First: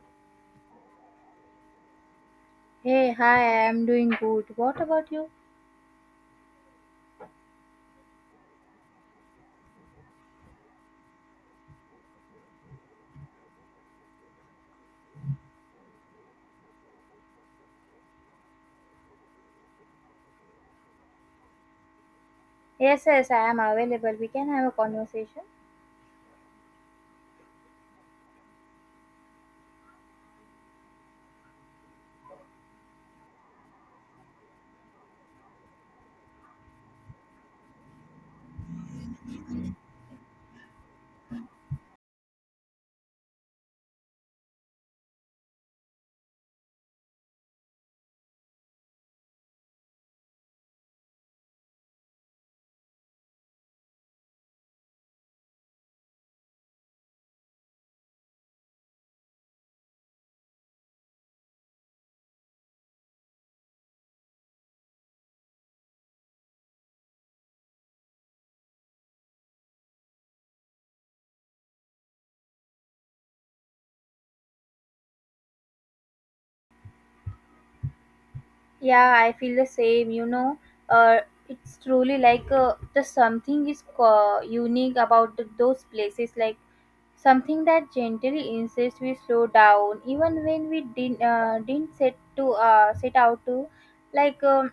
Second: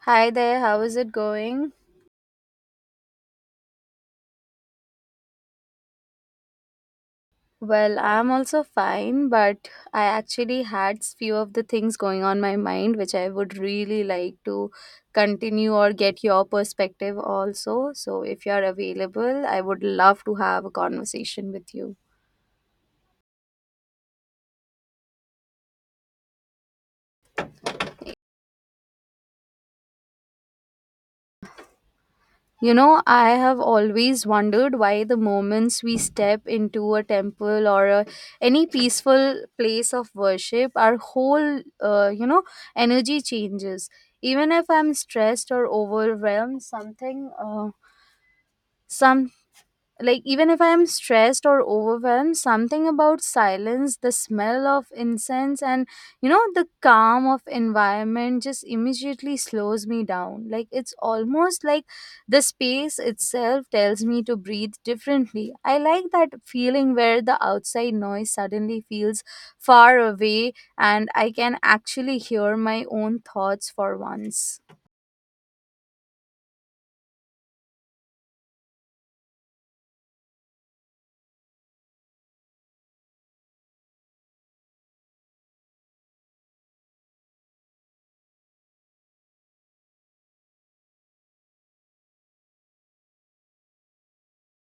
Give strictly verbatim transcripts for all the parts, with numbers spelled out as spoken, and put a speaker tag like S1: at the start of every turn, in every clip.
S1: Hi there, how is it going?
S2: Hey, hi, I am doing good. What about you?
S1: Well, I'm also fine, but I actually had s- few of the things going on my mind which I would really like to continue or get your perspective also. So if you're available, I would love to have a conversation with you.
S2: Yes, yes, I am available. We can have a conversation.
S1: You know, I have always wondered why the moments we step into a temple or a, any peaceful place of worship, our whole, uh, you know, energy changes. Even if I'm stressed or overwhelmed, something, uh, some like even if I am stressed or overwhelmed, something about silence, the smell of incense, and you know the calm of environment just immediately slows me down. Like it's almost like the space itself tells me to breathe differently. I like that feeling where the outside noise suddenly feels far away, and I can actually hear my own thoughts for once.
S2: Yeah, I feel the same, you know. Uh, it's truly like uh, the something is uh, unique about the, those places, like something that gently insists we slow down, even when we didn't uh, didn't set to uh, set out to, like um,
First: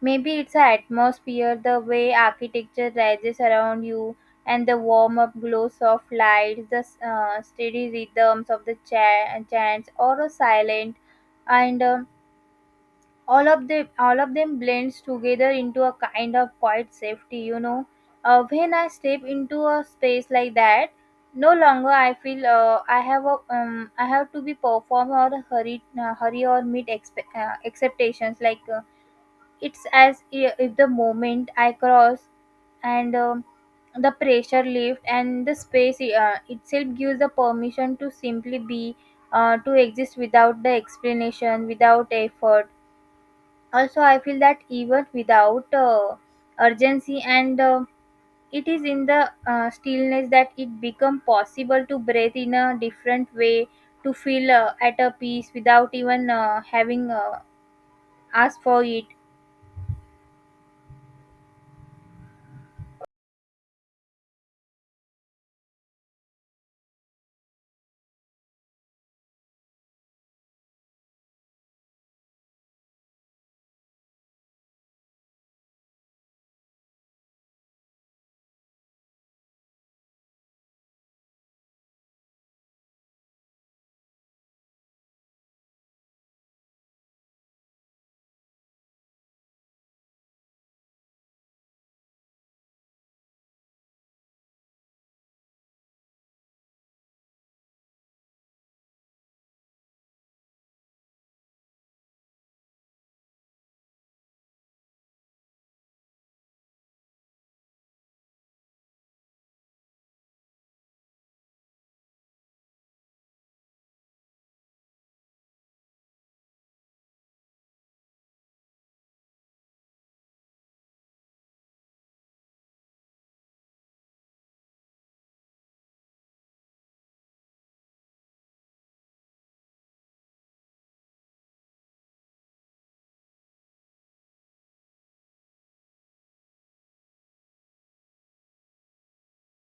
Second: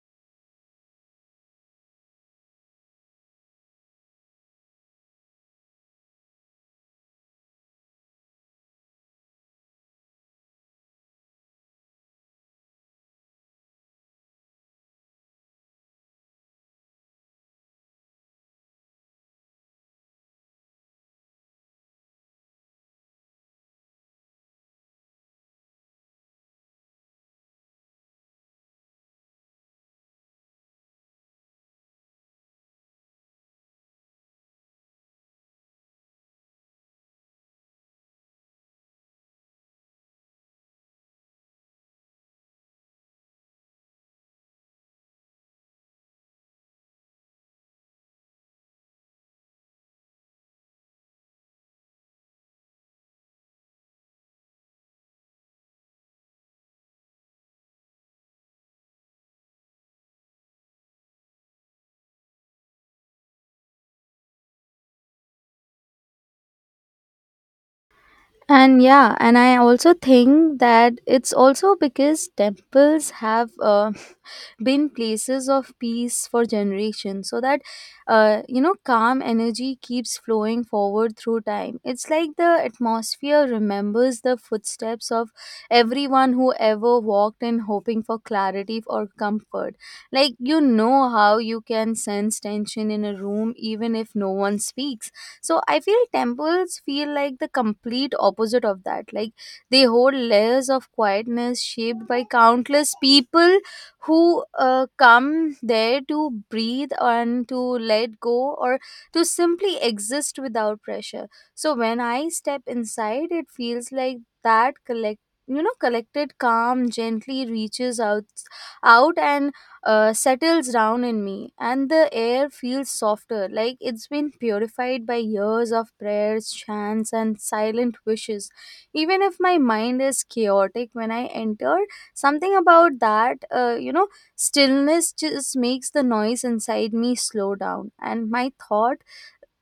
S2: maybe it's the atmosphere, the way architecture rises around you, and the warm up glows of lights, the uh, steady rhythms of the cha- chants, or a silent, and um All of them, all of them blends together into a kind of quiet safety. You know, uh, when I step into a space like that, no longer I feel uh, I have a um, I have to be perform or hurry, uh, hurry or meet expe- uh, expectations like. Uh, It's as i- if the moment I cross and um, the pressure lift and the space uh, itself gives the permission to simply be, uh, to exist without the explanation, without effort. Also, I feel that even without uh, urgency and uh, it is in the uh, stillness that it become possible to breathe in a different way to feel uh, at a peace without even uh, having uh, asked for it.
S1: And yeah, and I also think that it's also because temples have uh, been places of peace for generations, so that uh, you know, calm energy keeps flowing forward through time. It's like the atmosphere remembers the footsteps of everyone who ever walked in, hoping for clarity or comfort. Like, you know, how you can sense tension in a room even if no one speaks. So I feel temples feel like the complete opposite of that. Like, they hold layers of quietness shaped by countless people who uh, come there to breathe and to let go, or to simply exist without pressure. So when I step inside, it feels like that collect you know collected calm gently reaches out out and uh, settles down in me, and the air feels softer, like it's been purified by years of prayers, chants, and silent wishes. Even if my mind is chaotic when I enter, something about that, uh, you know, stillness just makes the noise inside me slow down, and my thought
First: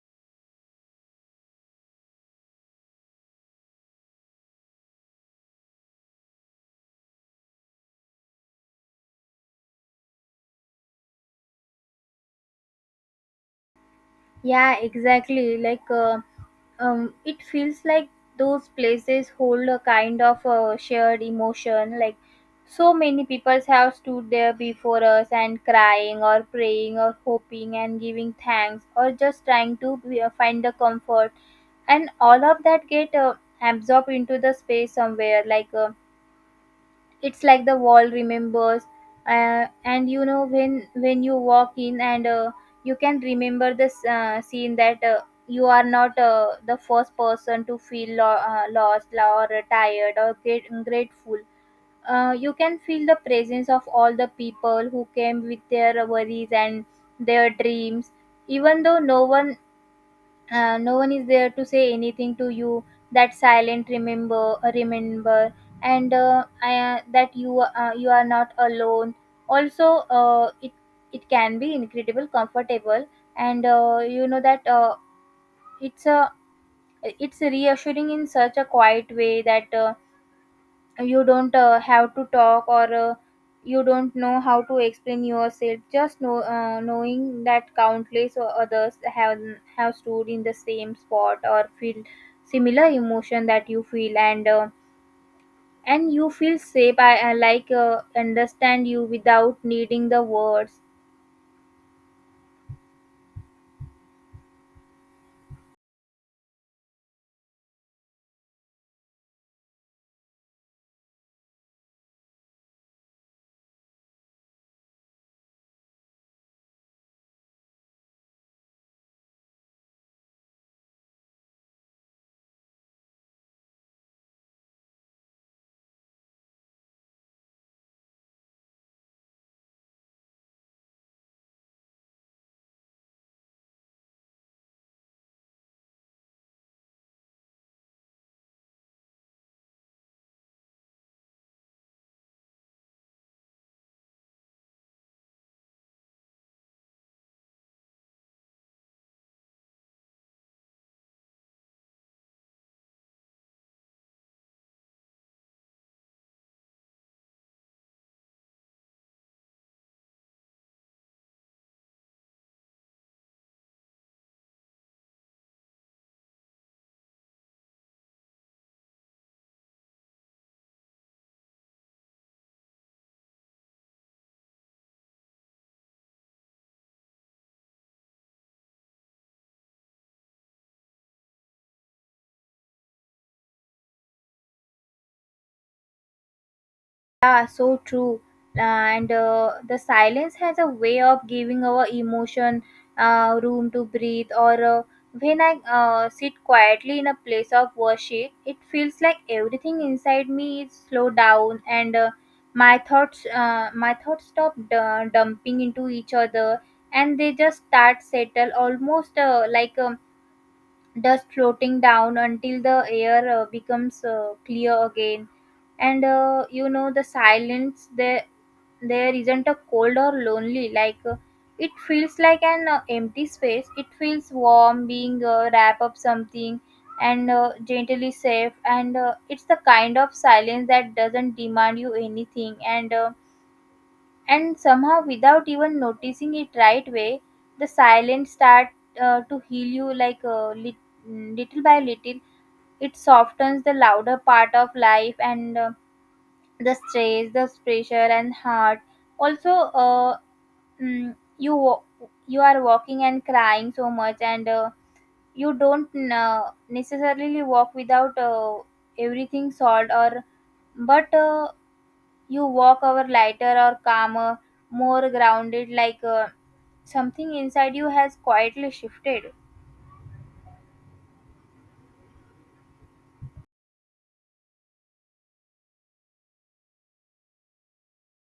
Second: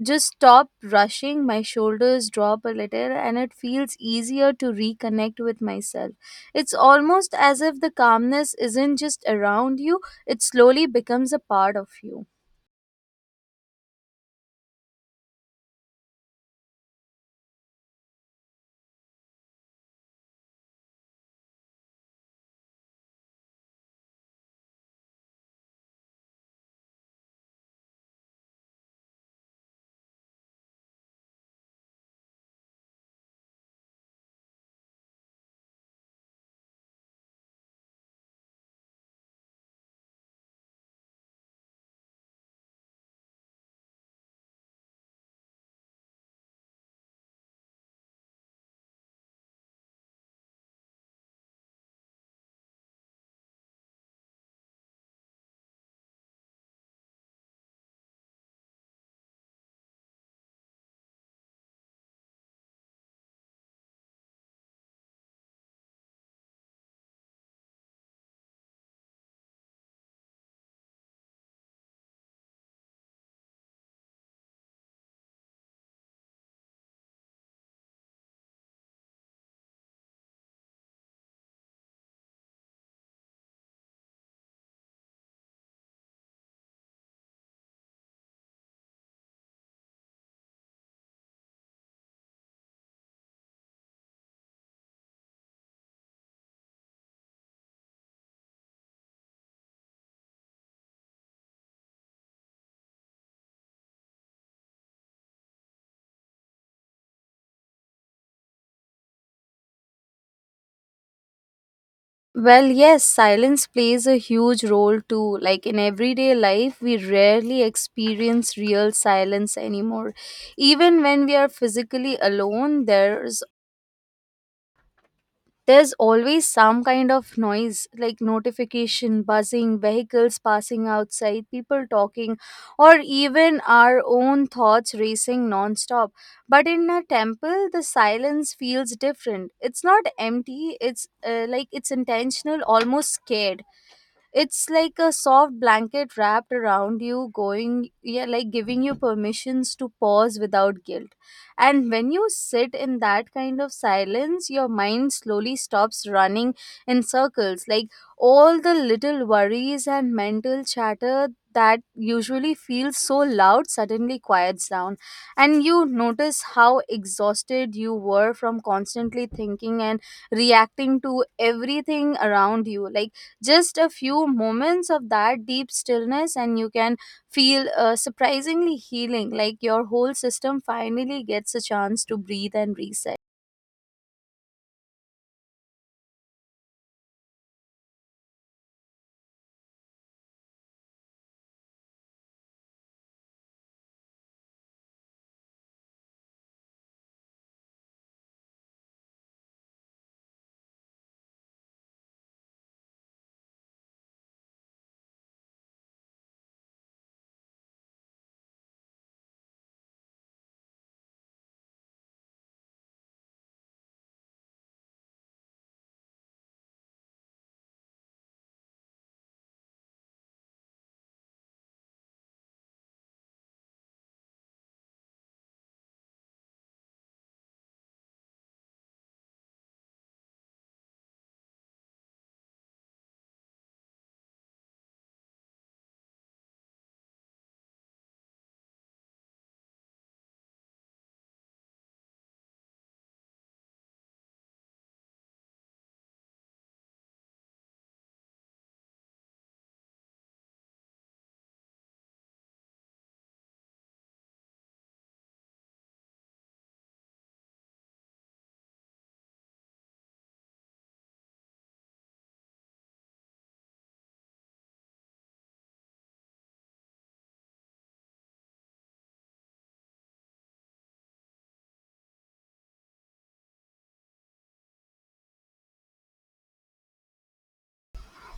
S1: just stop rushing, my shoulders drop a little, and it feels easier to reconnect with myself. It's almost as if the calmness isn't just around you, it slowly becomes a part of you.
S2: Yeah, exactly. Like, uh, um, it feels like those places hold a kind of uh, shared emotion. Like, so many people have stood there before us and crying or praying or hoping and giving thanks or just trying to be- uh, find the comfort, and all of that get uh, absorbed into the space somewhere. Like. Uh, it's like the wall remembers uh, and you know when when you walk in and uh, you can remember this uh, scene that uh, you are not uh, the first person to feel lo- uh, lost or tired or great- grateful. Uh, you can feel the presence of all the people who came with their worries and their dreams even though no one uh, no one is there to say anything to you, that silent remember uh, remember and uh, I, uh, that you uh, you are not alone. Also uh, it it can be incredible comfortable, and uh, you know that uh, it's a it's reassuring in such a quiet way that uh, you don't uh, have to talk or uh, you don't know how to explain yourself, just know uh, knowing that countless o- others have have stood in the same spot or feel similar emotion that you feel, and uh, and you feel safe i, I like uh, understand you without needing the words.
S1: Well, yes, silence plays a huge role too. Like in everyday life, we rarely experience real silence anymore. Even when we are physically alone, there's there's always some kind of noise, like notification buzzing, vehicles passing outside, people talking, or even our own thoughts racing non-stop. But in a temple the silence feels different. It's not empty. It's uh, like it's intentional, almost scared. It's like a soft blanket wrapped around you, going, yeah, like giving you permissions to pause without guilt. And when you sit in that kind of silence, your mind slowly stops running in circles. Like all the little worries and mental chatter that usually feels so loud suddenly quiets down, and you notice how exhausted you were from constantly thinking and reacting to everything around you. Like just a few moments of that deep stillness, and you can feel uh, surprisingly healing, like your whole system finally gets a chance to breathe and reset.
S2: Yeah, so true. And uh, the silence has a way of giving our emotion uh, room to breathe. Or uh, when I uh, sit quietly in a place of worship, it feels like everything inside me is slowed down, and uh, my thoughts, uh, my thoughts stop d- dumping into each other, and they just start settle, almost uh, like um, dust floating down until the air uh, becomes uh, clear again. And uh, you know the silence there there isn't a cold or lonely like uh, it feels like an uh, empty space, it feels warm being uh, wrap up something and uh, gently safe, and uh, it's the kind of silence that doesn't demand you anything, and uh, and somehow without even noticing it right way, the silence start uh, to heal you like uh, lit- little by little. It softens the louder part of life and uh, the stress, the pressure and heart. Also uh, mm, you wa- you are walking and crying so much, and uh, you don't uh, necessarily walk without uh, everything solved or but uh, you walk over lighter or calmer, more grounded like uh, something inside you has quietly shifted.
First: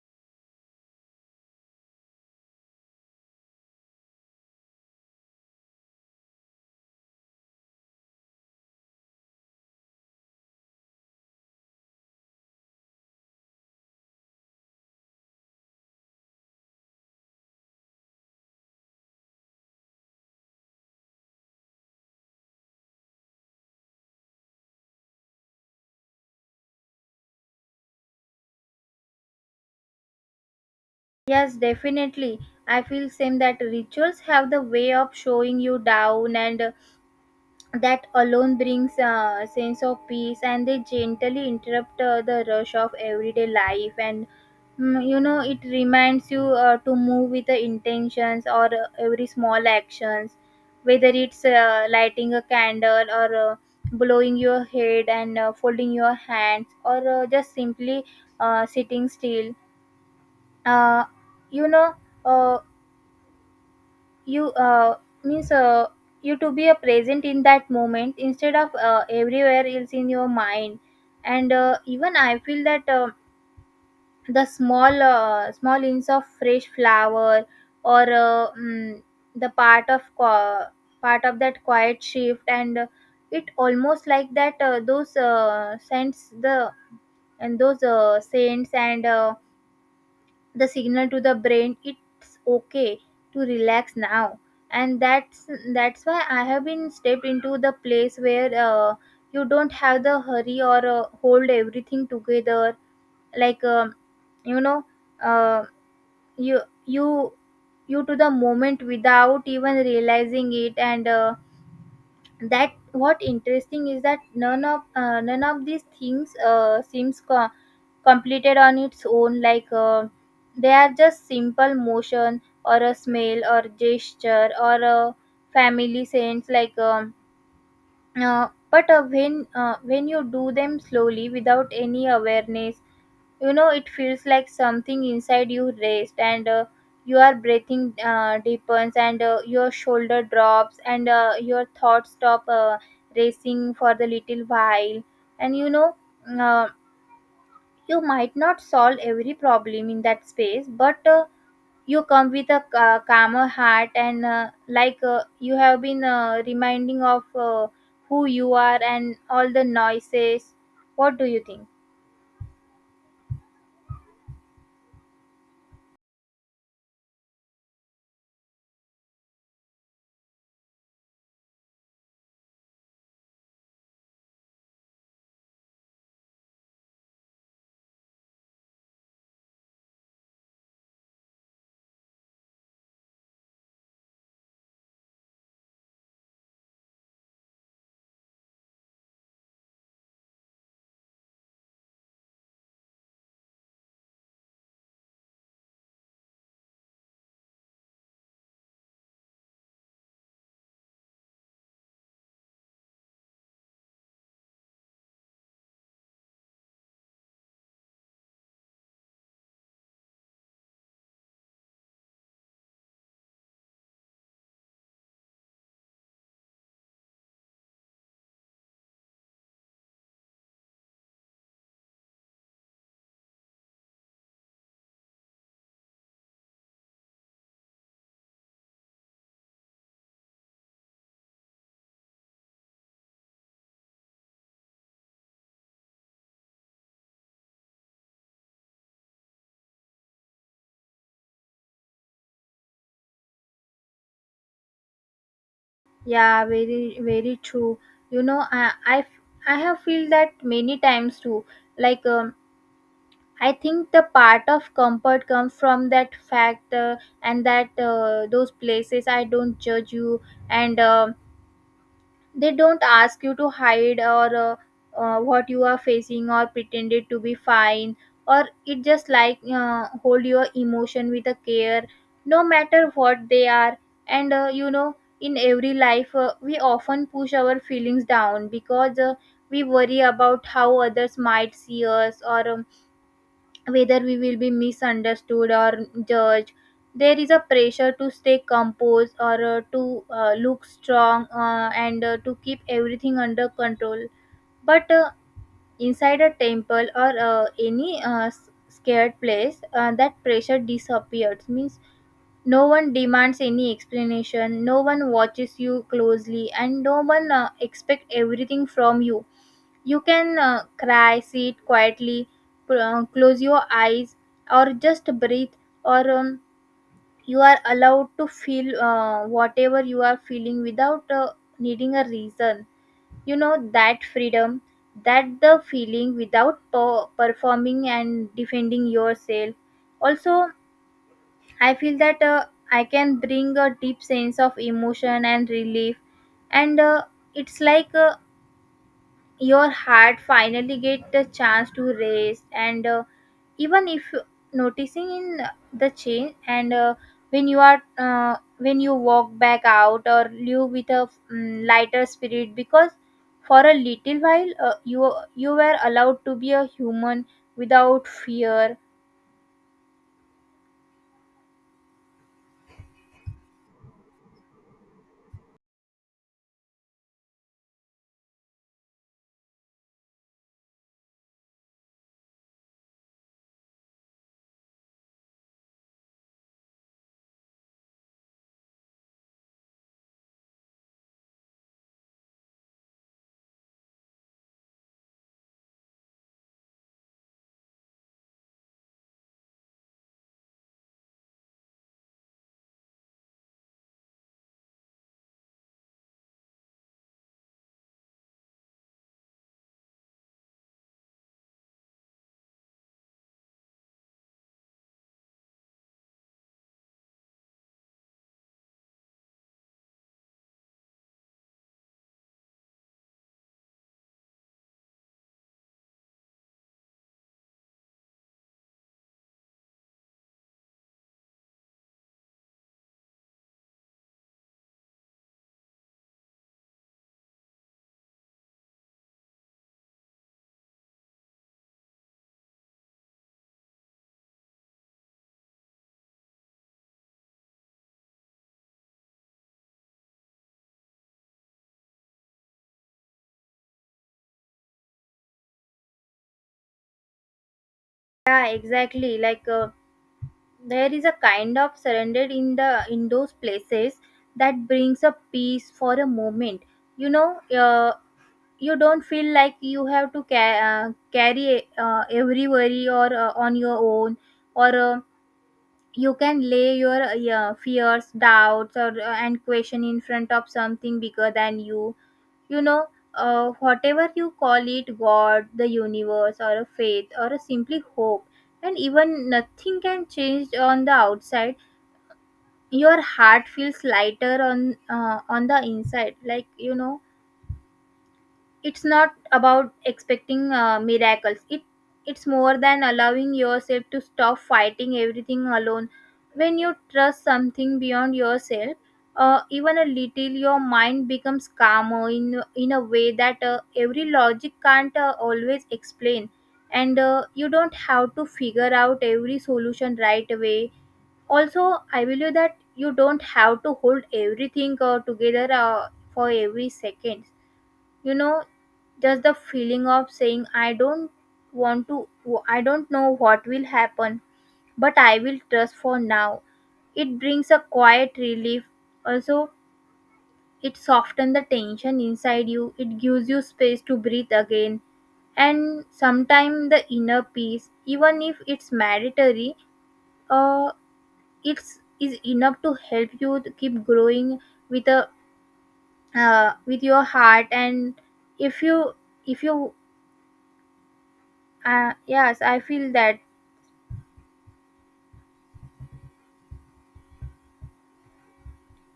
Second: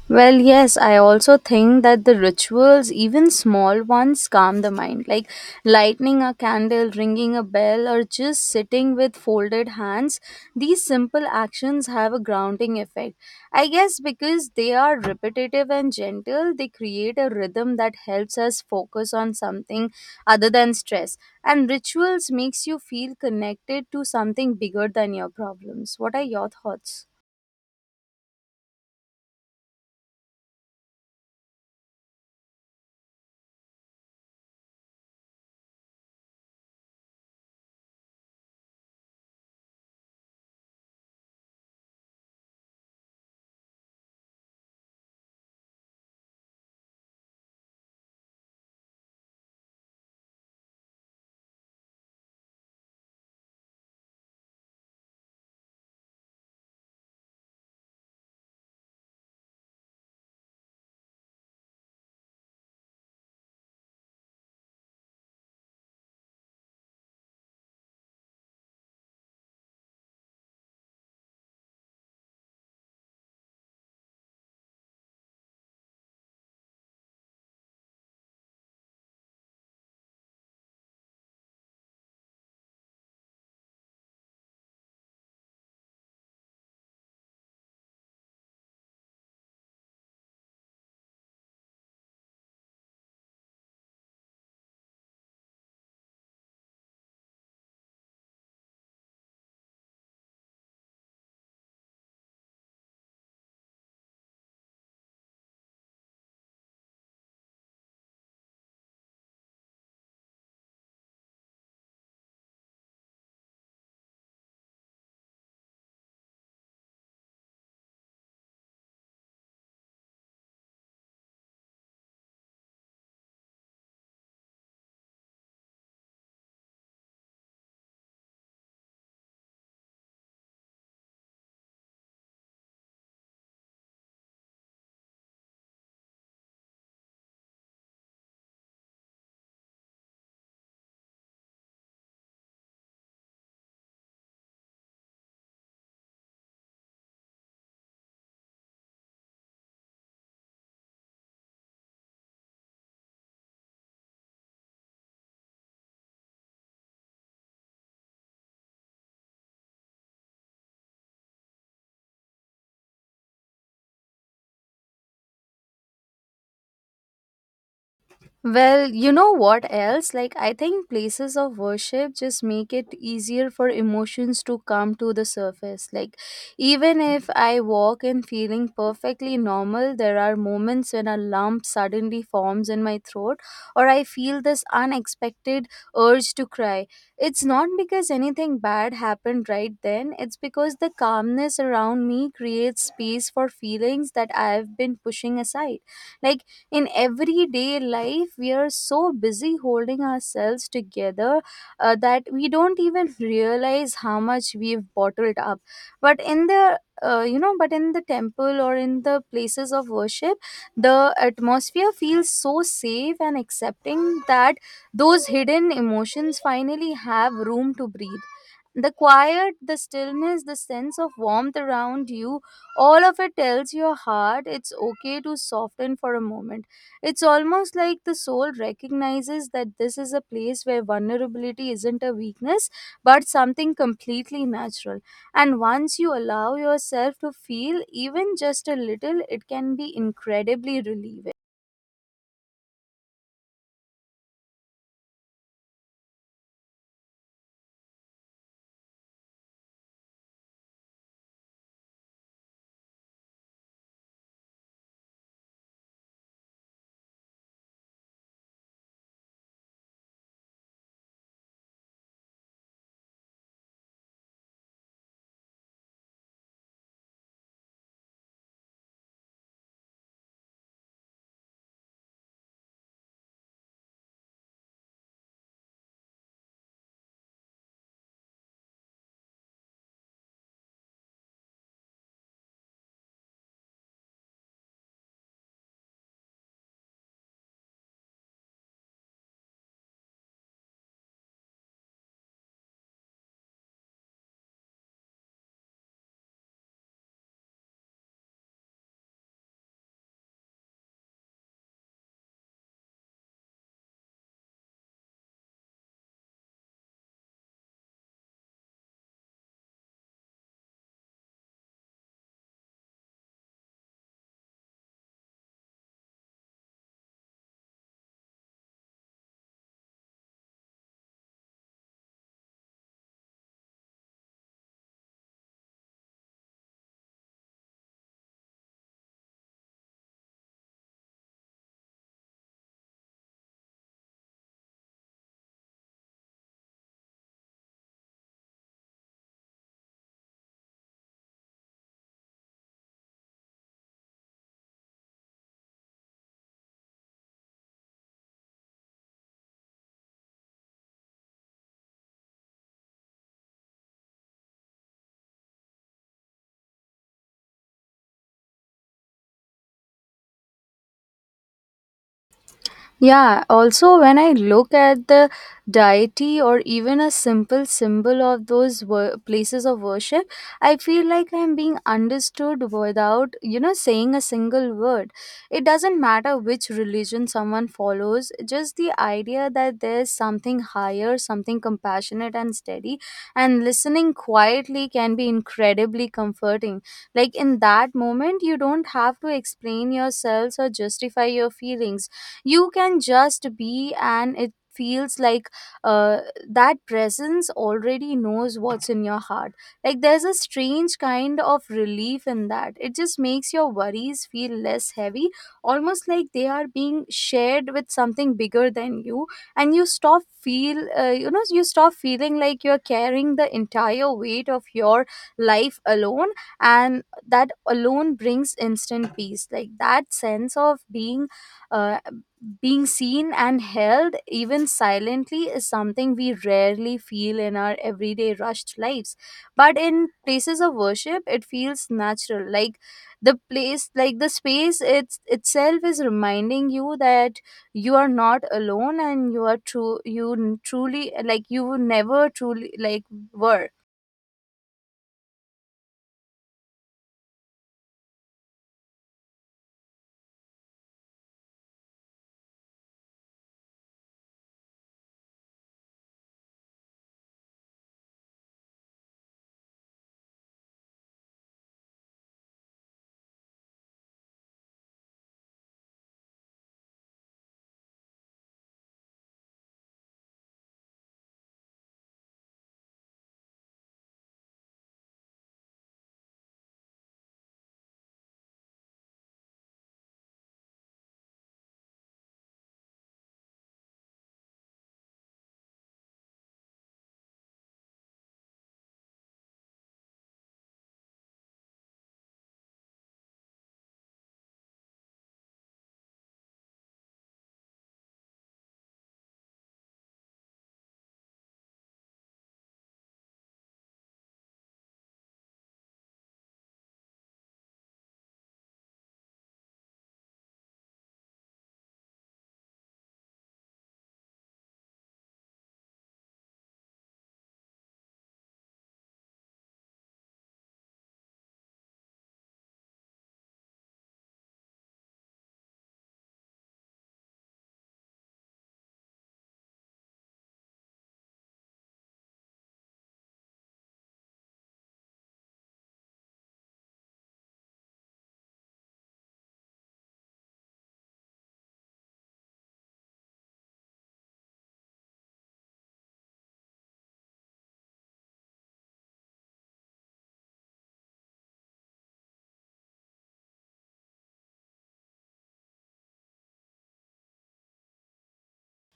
S1: Well, yes, I also think that the rituals, even small ones, calm the mind. Like lighting a candle, ringing a bell, or just sitting with folded hands, these simple actions have a grounding effect. I guess because they are repetitive and gentle, they create a rhythm that helps us focus on something other than stress. And rituals makes you feel connected to something bigger than your problems. What are your thoughts?
S2: Yes, definitely. I feel same that rituals have the way of showing you down, and that alone brings a sense of peace, and they gently interrupt uh, the rush of everyday life. And mm, you know, it reminds you uh, to move with the intentions or uh, every small actions, whether it's uh, lighting a candle or uh, blowing your head and uh, folding your hands or uh, just simply uh, sitting still. uh, you know uh, you uh, means uh, you to be a present in that moment instead of uh, everywhere else in your mind. And uh, even I feel that uh, the small uh, small hints of fresh flower or uh, mm, the part of qua part of that quiet shift. And uh, it almost like that uh, those uh, scents the and those uh, saints and uh, the signal to the brain it's okay to relax now. And that's that's why I have been stepped into the place where uh, you don't have the hurry or uh, hold everything together. like um, you know uh, you you you to the moment without even realizing it. And uh, that what interesting is that none of uh, none of these things uh, seems co- completed on its own like uh, they are just simple motion or a smell or gesture or a family sense. like um, uh, but uh, when uh, when you do them slowly without any awareness, you know it feels like something inside you rest, and uh, your breathing uh, deepens, and uh, your shoulder drops, and uh, your thoughts stop uh, racing for the little while. And you know uh, you might not solve every problem in that space, but uh, you come with a ca- calmer heart, and uh, like uh, you have been uh, reminding of uh, who you are and all the noises. What do you think?
S1: Well, you know what else? Like, I think places of worship just make it easier for emotions to come to the surface. Like, even if I walk in feeling perfectly normal, there are moments when a lump suddenly forms in my throat, or I feel this unexpected urge to cry. It's not because anything bad happened right then, it's because the calmness around me creates space for feelings that I've been pushing aside. Like, in everyday life we are so busy holding ourselves together uh, that we don't even realize how much we've bottled up. But in the uh, you know but in the temple, or in the places of worship, the atmosphere feels so safe and accepting that those hidden emotions finally have room to breathe. The quiet, the stillness, the sense of warmth around you, all of it tells your heart it's okay to soften for a moment. It's almost like the soul recognizes that this is a place where vulnerability isn't a weakness but something completely natural. And once you allow yourself to feel even just a little, it can be incredibly relieving.
S2: Yeah, very very true. You know, I I, I have feel that many times too. Like um, I think the part of comfort comes from that fact uh, and that uh, those places I don't judge you. And. um they don't ask you to hide or uh, uh, what you are facing or pretend it to be fine, or it just like uh, hold your emotion with a care, no matter what they are. And uh, you know, in every life uh, we often push our feelings down because uh, we worry about how others might see us or um, whether we will be misunderstood or judged. There is a pressure to stay composed or uh, to uh, look strong uh, and uh, to keep everything under control. But uh, inside a temple or uh, any uh, s- scared place uh, that pressure disappears means no one demands any explanation, no one watches you closely, and no one uh, expect everything from you. You can uh, cry, sit quietly, pr- uh, close your eyes, or just breathe, or um, you are allowed to feel uh, whatever you are feeling without uh, needing a reason. You know, that freedom, that the feeling without per- performing and defending yourself. Also, I feel that uh, I can bring a deep sense of emotion and relief, and uh, it's like uh, your heart finally get the chance to rest. And uh, even if you- noticing in the change. And uh, when you are uh, when you walk back out or live with a mm, lighter spirit because for a little while uh, you you were allowed to be a human without fear.
S1: Yeah, also when I look at the deity or even a simple symbol of those wor- places of worship, I feel like I'm being understood without, you know, saying a single word. It doesn't matter which religion someone follows, just the idea that there's something higher, something compassionate and steady, and listening quietly can be incredibly comforting. Like in that moment, you don't have to explain yourselves or justify your feelings. You can just be, and it feels like uh, that presence already knows what's in your heart. Like there's a strange kind of relief in that. It just makes your worries feel less heavy, almost like they are being shared with something bigger than you, and you stop feel uh, you know you stop feeling like you're carrying the entire weight of your life alone. And that alone brings instant peace, like that sense of being uh, being seen and held, even silently, is something we rarely feel in our everyday rushed lives. But in places of worship, it feels natural. Like the place, like the space it's, itself is reminding you that you are not alone, and you are true, you n- truly, like you never truly, like were.
S2: Yeah, exactly. Like uh, there is a kind of surrender in the in those places that brings a peace for a moment. You know uh, you don't feel like you have to ca- uh, carry uh, every worry or uh, on your own, or uh, you can lay your uh, yeah, fears, doubts or uh, and question in front of something bigger than you. You know uh, whatever you call it, god, the universe or a faith or a simply hope, and even nothing can change on the outside, your heart feels lighter on uh, on the inside like you know. It's not about expecting uh, miracles, it it's more than allowing yourself to stop fighting everything alone. When you trust something beyond yourself, uh, even a little, your mind becomes calmer in in a way that uh, every logic can't uh, always explain. And uh, you don't have to figure out every solution right away. Also, I believe that you don't have to hold everything uh, together uh, for every second. You know, just the feeling of saying, I don't want to, I don't know what will happen, but I will trust for now, it brings a quiet relief. Also, it softens the tension inside you, it gives you space to breathe again. And sometimes the inner peace, even if it's mandatory, uh, it's is enough to help you to keep growing with a uh, with your heart. And if you if you Uh, yes, I feel that.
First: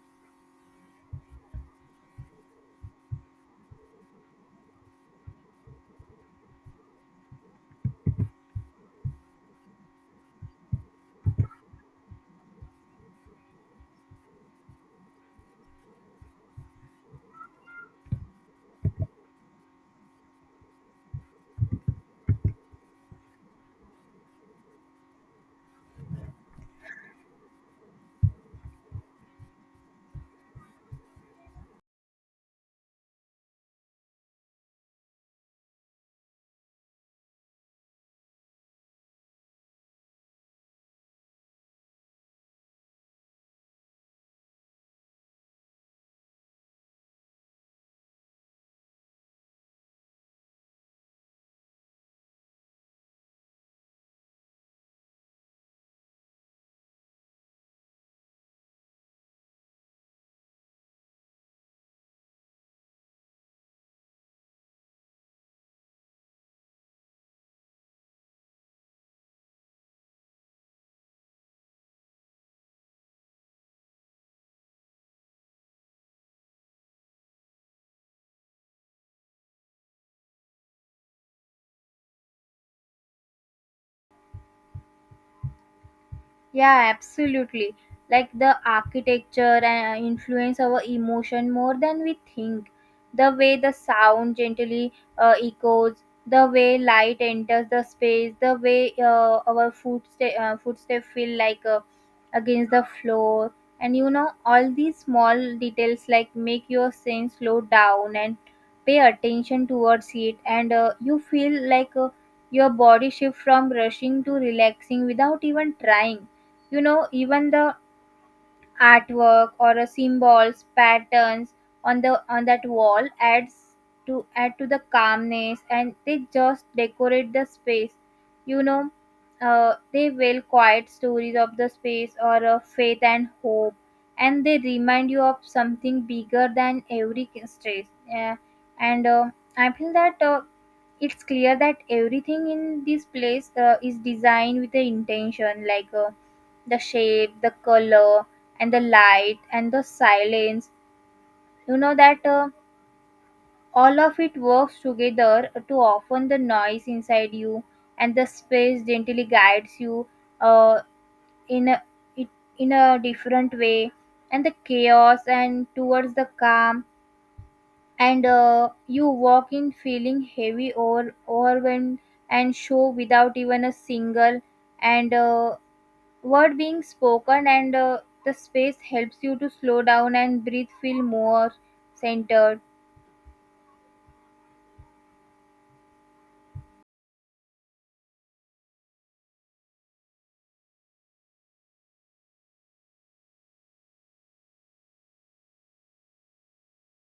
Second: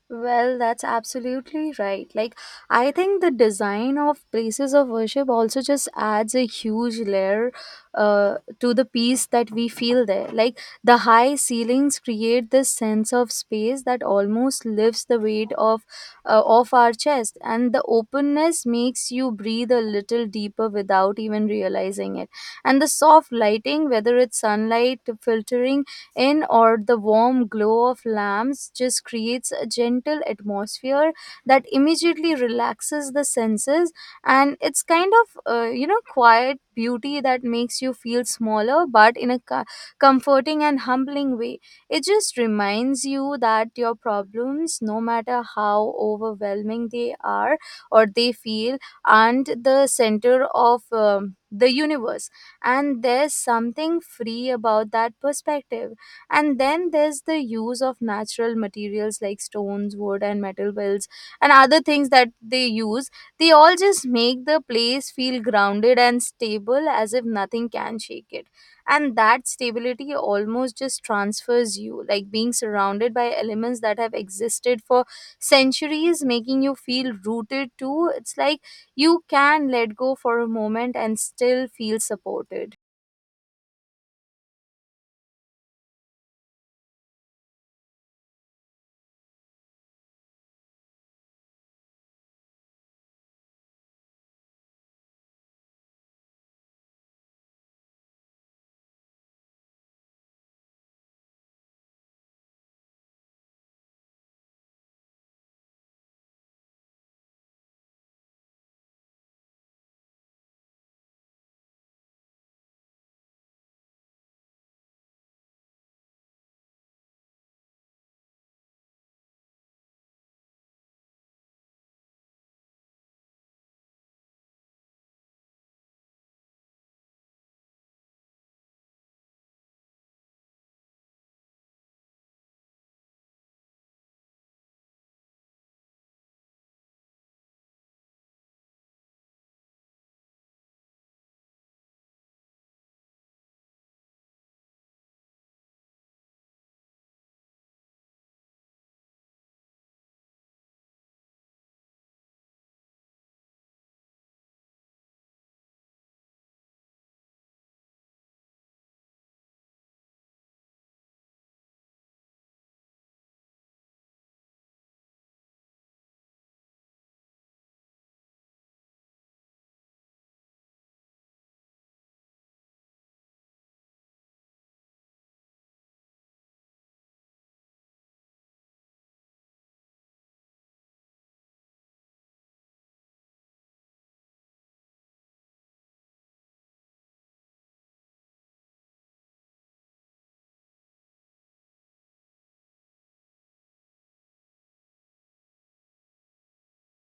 S1: Well, that's absolutely right. Like, I think the design of places of worship also just adds a huge layer uh, to the peace that we feel there. Like, the high ceilings create this sense of space that almost lifts the weight of uh, off our chest, and the openness makes you breathe a little deeper without even realizing it. And the soft lighting, whether it's sunlight filtering in or the warm glow of lamps, just creates a gentle atmosphere that immediately relaxes the senses. And it's kind of uh, you know quiet beauty that makes you feel smaller but in a co- comforting and humbling way. It just reminds you that your problems, no matter how overwhelming they are or they feel, aren't the center of um, the universe, and there's something free about that perspective. And then there's the use of natural materials like stones, wood, and metal builds, and other things that they use, they all just make the place feel grounded and stable, as if nothing can shake it. And that stability almost just transfers you. Like being surrounded by elements that have existed for centuries, making you feel rooted too. It's like you can let go for a moment and still feel supported.
S2: Yeah, absolutely. Like the architecture uh, influence our emotion more than we think. The way the sound gently uh, echoes, the way light enters the space, the way uh, our footstep uh, footstep feel like uh, against the floor. And you know, all these small details like make your sense slow down and pay attention towards it. And uh, you feel like uh, your body shift from rushing to relaxing without even trying. You know, even the artwork or a symbols patterns on the on that wall adds to add to the calmness, and they just decorate the space, you know. Uh, they will quiet stories of the space or of faith and hope, and they remind you of something bigger than every stress. Yeah. And uh, I feel that uh, it's clear that everything in this place uh, is designed with an intention, like uh, the shape, the color, and the light and the silence. You know that uh, all of it works together to often the noise inside you, and the space gently guides you, uh, in a it, in a different way, and the chaos and towards the calm. And uh, you walk in feeling heavy or overwhelmed and show without even a single, and uh, word being spoken. And uh, the space helps you to slow down and breathe, feel more centered.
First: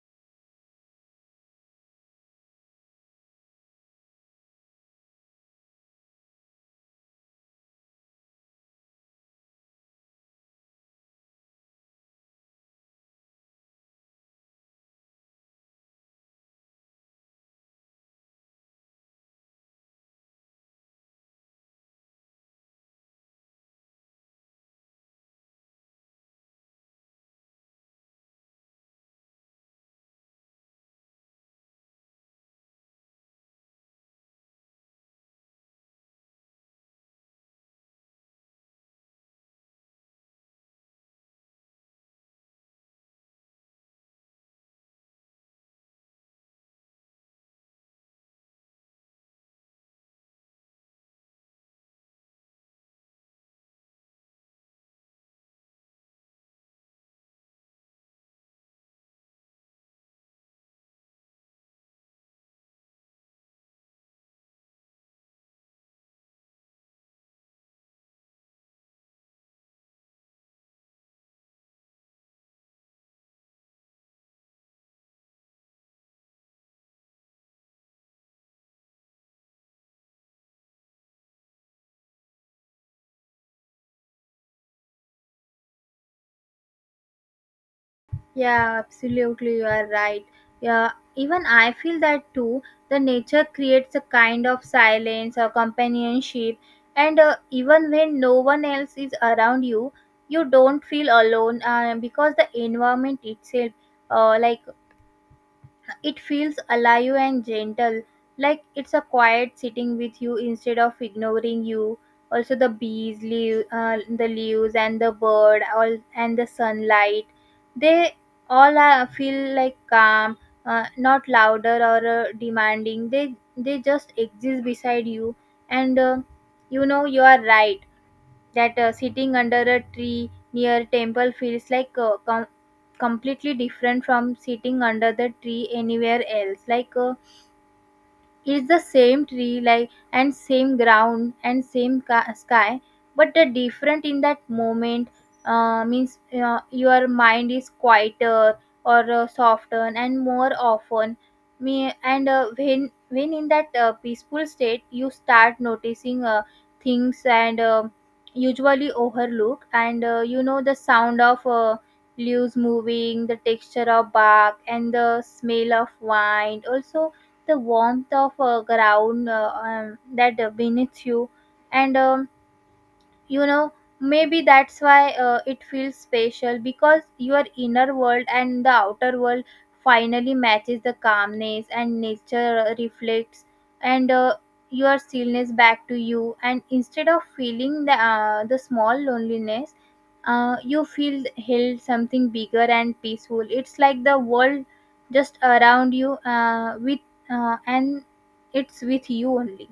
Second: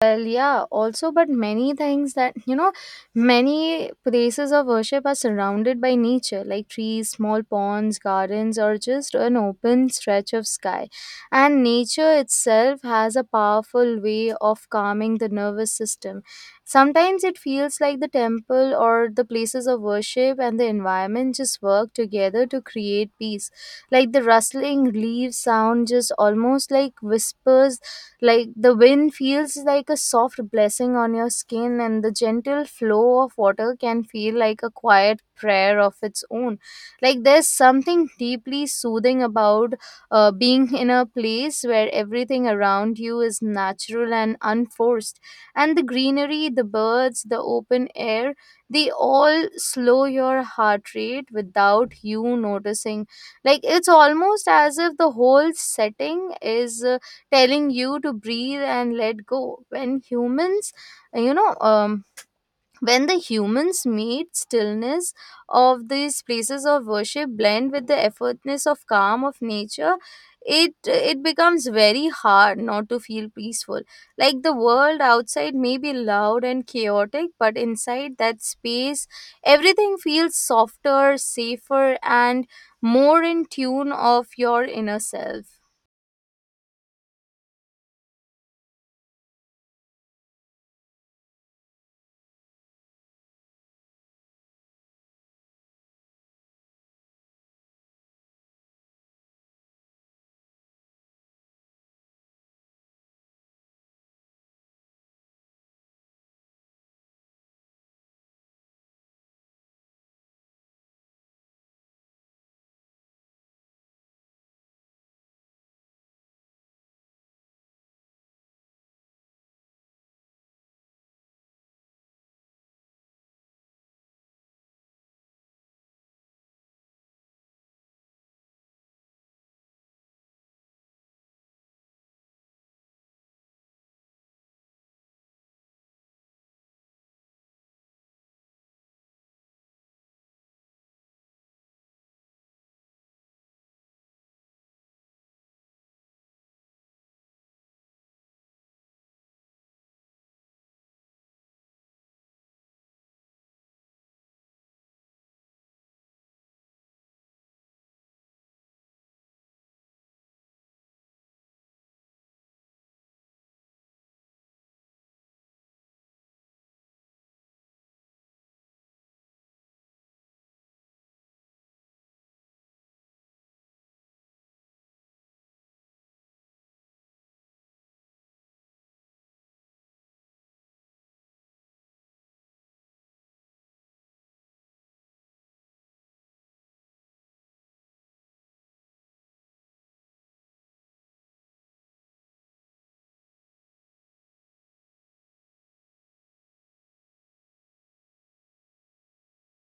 S1: Well, yeah, also, but many things that, you know, many places of worship are surrounded by nature, like trees, small ponds, gardens, or just an open stretch of sky. And nature itself has a powerful way of calming the nervous system. Sometimes it feels like the temple or the places of worship and the environment just work together to create peace. Like the rustling leaves sound just almost like whispers, like the wind feels like a soft blessing on your skin, and the gentle flow of water can feel like a quiet prayer of its own. Like there's something deeply soothing about uh, being in a place where everything around you is natural and unforced. And the greenery, the birds, the open air, they all slow your heart rate without you noticing. Like it's almost as if the whole setting is Uh, telling you to breathe and let go. when humans you know um when the humans meet stillness of these places of worship, blend with the effortlessness of calm of nature, it it becomes very hard not to feel peaceful. Like the world outside may be loud and chaotic, but inside that space, everything feels softer, safer, and more in tune of your inner self.
S2: Yeah, absolutely, you are right. Yeah, even I feel that too. The nature creates a kind of silence or companionship, and uh, even when no one else is around you, you don't feel alone uh, because the environment itself, uh, like it feels alive and gentle, like it's a quiet sitting with you instead of ignoring you. Also, the bees, leave, uh, the leaves, and the bird, all and the sunlight, they all uh, feel like calm, uh, not louder or uh, demanding. They they just exist beside you. And uh, you know, you are right that uh, sitting under a tree near temple feels like uh, comfort, completely different from sitting under the tree anywhere else. Like uh, it's the same tree, like, and same ground and same ca- sky, but the different in that moment uh, means uh, your mind is quieter or uh, softer and more often. Me. And uh, when when in that uh, peaceful state, you start noticing uh, things and uh, usually overlook. And uh, you know, the sound of, Uh, leaves moving, the texture of bark, and the smell of wine. Also, the warmth of uh, ground uh, um, that uh, beneath you. And um, you know, maybe that's why uh, it feels special, because your inner world and the outer world finally matches the calmness, and nature uh, reflects, and uh, your stillness back to you. And instead of feeling the, uh, the small loneliness, uh, you feel held, something bigger and peaceful. It's like the world just around you uh, with uh, and it's with you only.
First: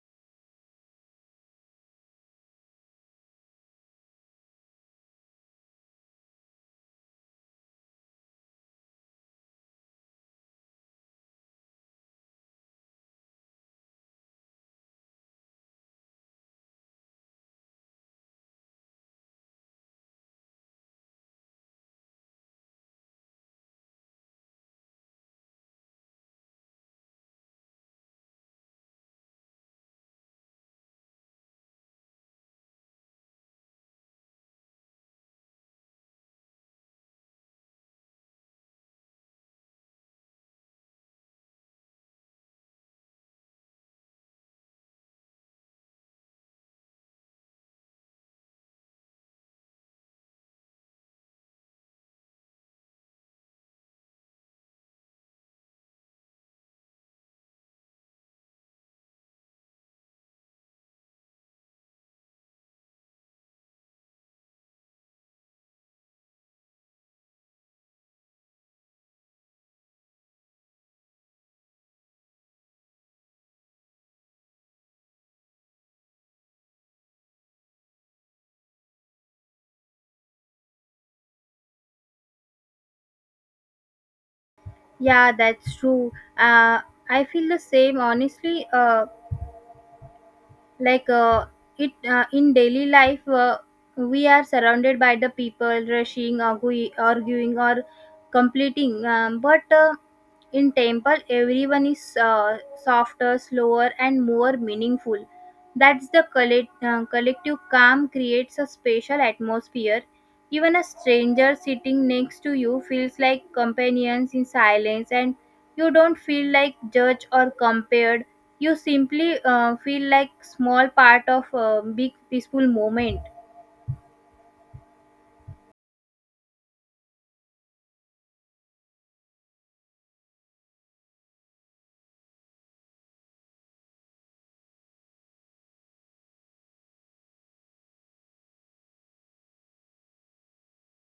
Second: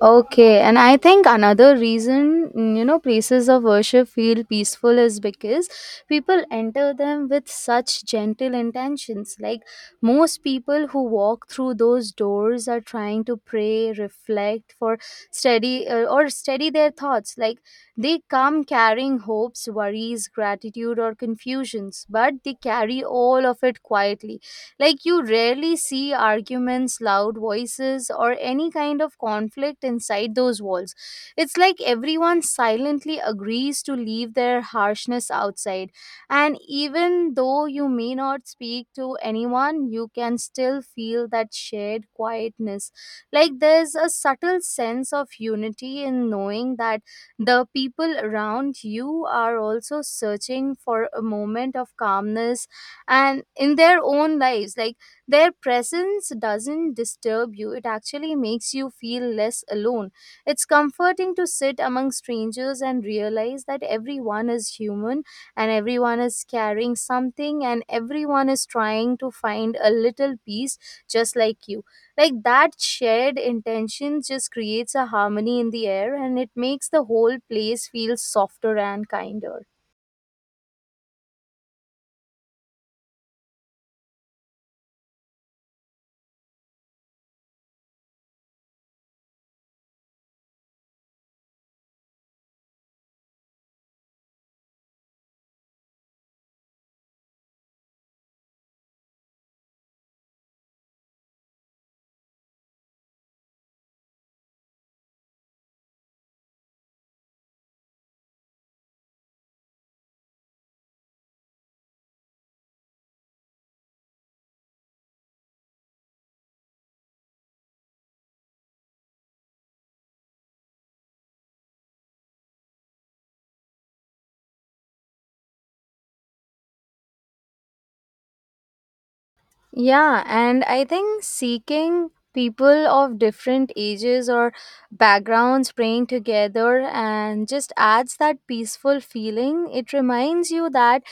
S1: Okay, and I think another reason, mm, you know, places of worship feel peaceful is because people enter them with such gentle intentions. Like most people who walk through those doors are trying to pray, reflect, for steady uh, or steady their thoughts. Like they come carrying hopes, worries, gratitude, or confusions, but they carry all of it quietly. Like, you rarely see arguments, loud voices, or any kind of conflict inside those walls. It's like everyone silently agrees to leave their harshness outside. And even though you may not speak to anyone, you can still feel that shared quietness. Like there's a subtle sense of unity in knowing that the people around you are also searching for a moment of calmness and in their own lives. Like their presence doesn't disturb you, it actually makes you feel less alone. It's comforting to sit among strangers and realize that everyone is human, and everyone is carrying something, and everyone is trying to find a little peace, just like you. Like that shared intention just creates a harmony in the air, and it makes the whole place feel softer and kinder.
S2: Yeah, that's true. Uh, I feel the same. Honestly, uh, like uh, it uh, in daily life, uh, we are surrounded by the people rushing, argue, arguing, or completing. Um, but uh, in temple, everyone is uh, softer, slower, and more meaningful. That's the collect, uh, collective calm creates a special atmosphere. Even a stranger sitting next to you feels like companions in silence, and you don't feel like judged or compared. You simply uh, feel like small part of a big peaceful moment.
S1: Yeah, and I think seeking people of different ages or backgrounds praying together and just adds that peaceful feeling. It reminds you that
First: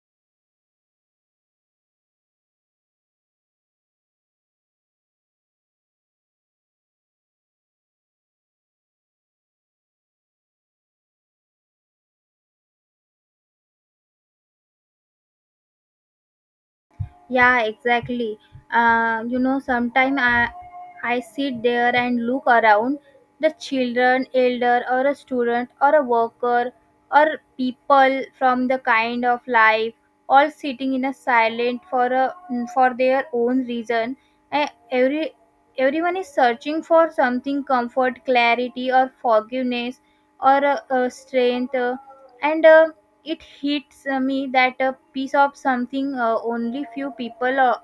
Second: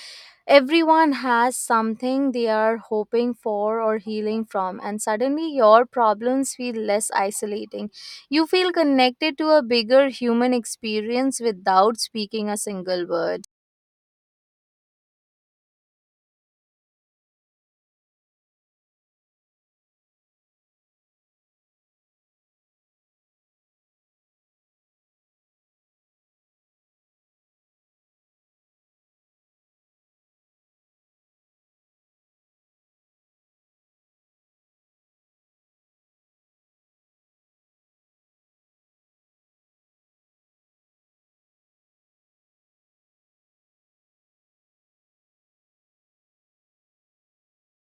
S1: everyone has something they are hoping for or healing from, and suddenly your problems feel less isolating. You feel connected to a bigger human experience without speaking a single word.
S2: Yeah, exactly. Uh, you know, sometimes I, I sit there and look around the children, elder, or a student, or a worker, or people from the kind of life, all sitting in a silent for a, for their own reason. And every everyone is searching for something, comfort, clarity, or forgiveness, or uh, uh, strength, uh, and. Uh, it hits uh, me that a piece of something, uh, only few people uh,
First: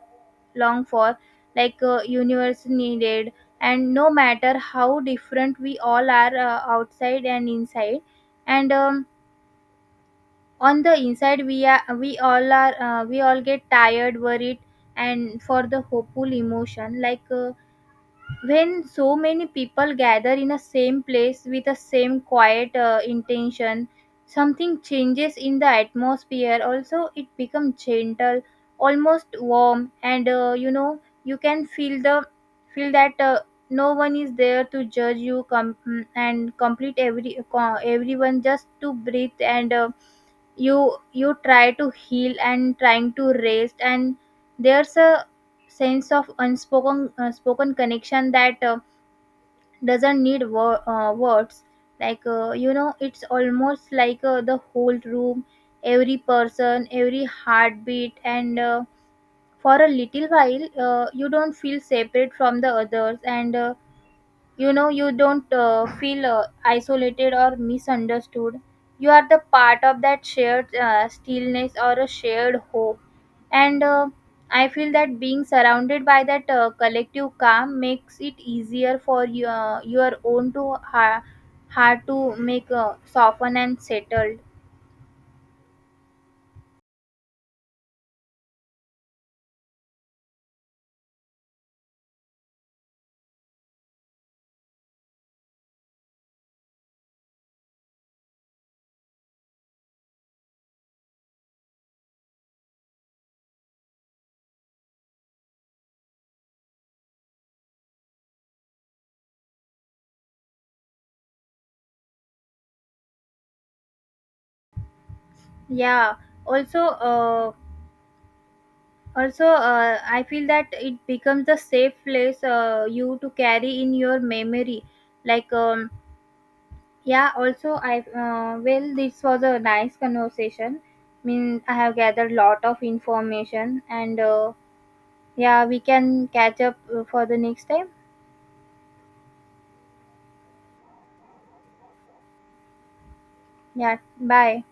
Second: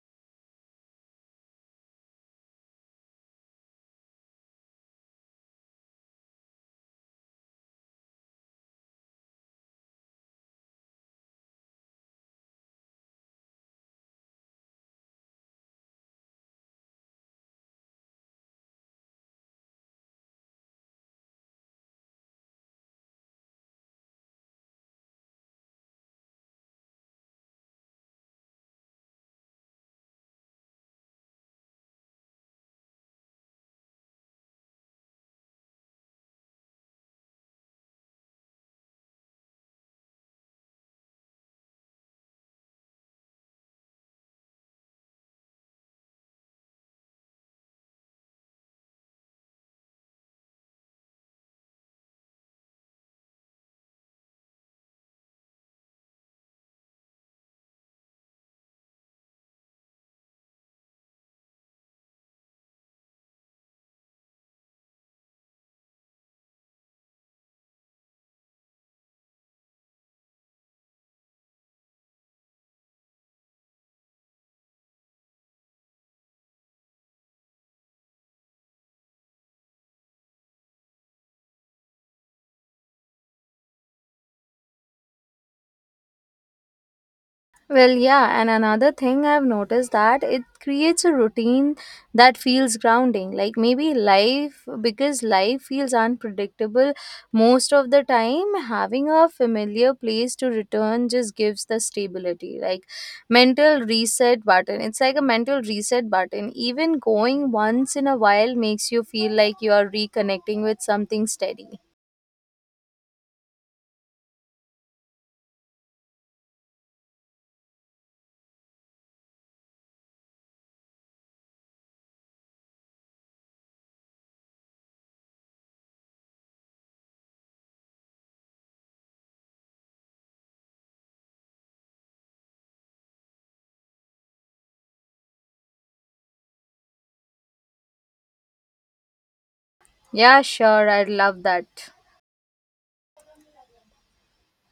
S2: long for, like uh, universe needed. And no matter how different we all are uh, outside and inside, and um, on the inside we are we all are uh, we all get tired, worried, and for the hopeful emotion. Like, Uh, when so many people gather in a same place with the same quiet uh, intention, something changes in the atmosphere. Also, it becomes gentle, almost warm. And uh, you know, you can feel the feel that uh, no one is there to judge you, com- mm, and complete every co- everyone just to breathe. And uh, you you try to heal and trying to rest. And there's a sense of unspoken uh, spoken connection that uh, doesn't need wor- uh, words. Like uh, you know, it's almost like uh, the whole room, every person, every heartbeat. And uh, for a little while, uh, you don't feel separate from the others. And uh, you know, you don't uh, feel uh, isolated or misunderstood. You are the part of that shared uh, stillness or a shared hope. And uh, I feel that being surrounded by that uh, collective calm makes it easier for your, your own to ha- heart to make uh, soften and settled.
S1: Well, yeah, and another thing I've noticed that it creates a routine that feels grounding. Like maybe life, because life feels unpredictable most of the time, having a familiar place to return just gives the stability. Like mental reset button. It's like a mental reset button. Even going once in a while makes you feel like you are reconnecting with something steady.
S2: Yeah, also uh, also uh, I feel that it becomes a safe place uh, you to carry in your memory, like, um, yeah. Also, I uh, well, this was a nice conversation. I mean, I have gathered lot of information. And uh, yeah, we can catch up uh, for the next time.
S1: Yeah, sure, I'd love that.
S2: Yeah, bye.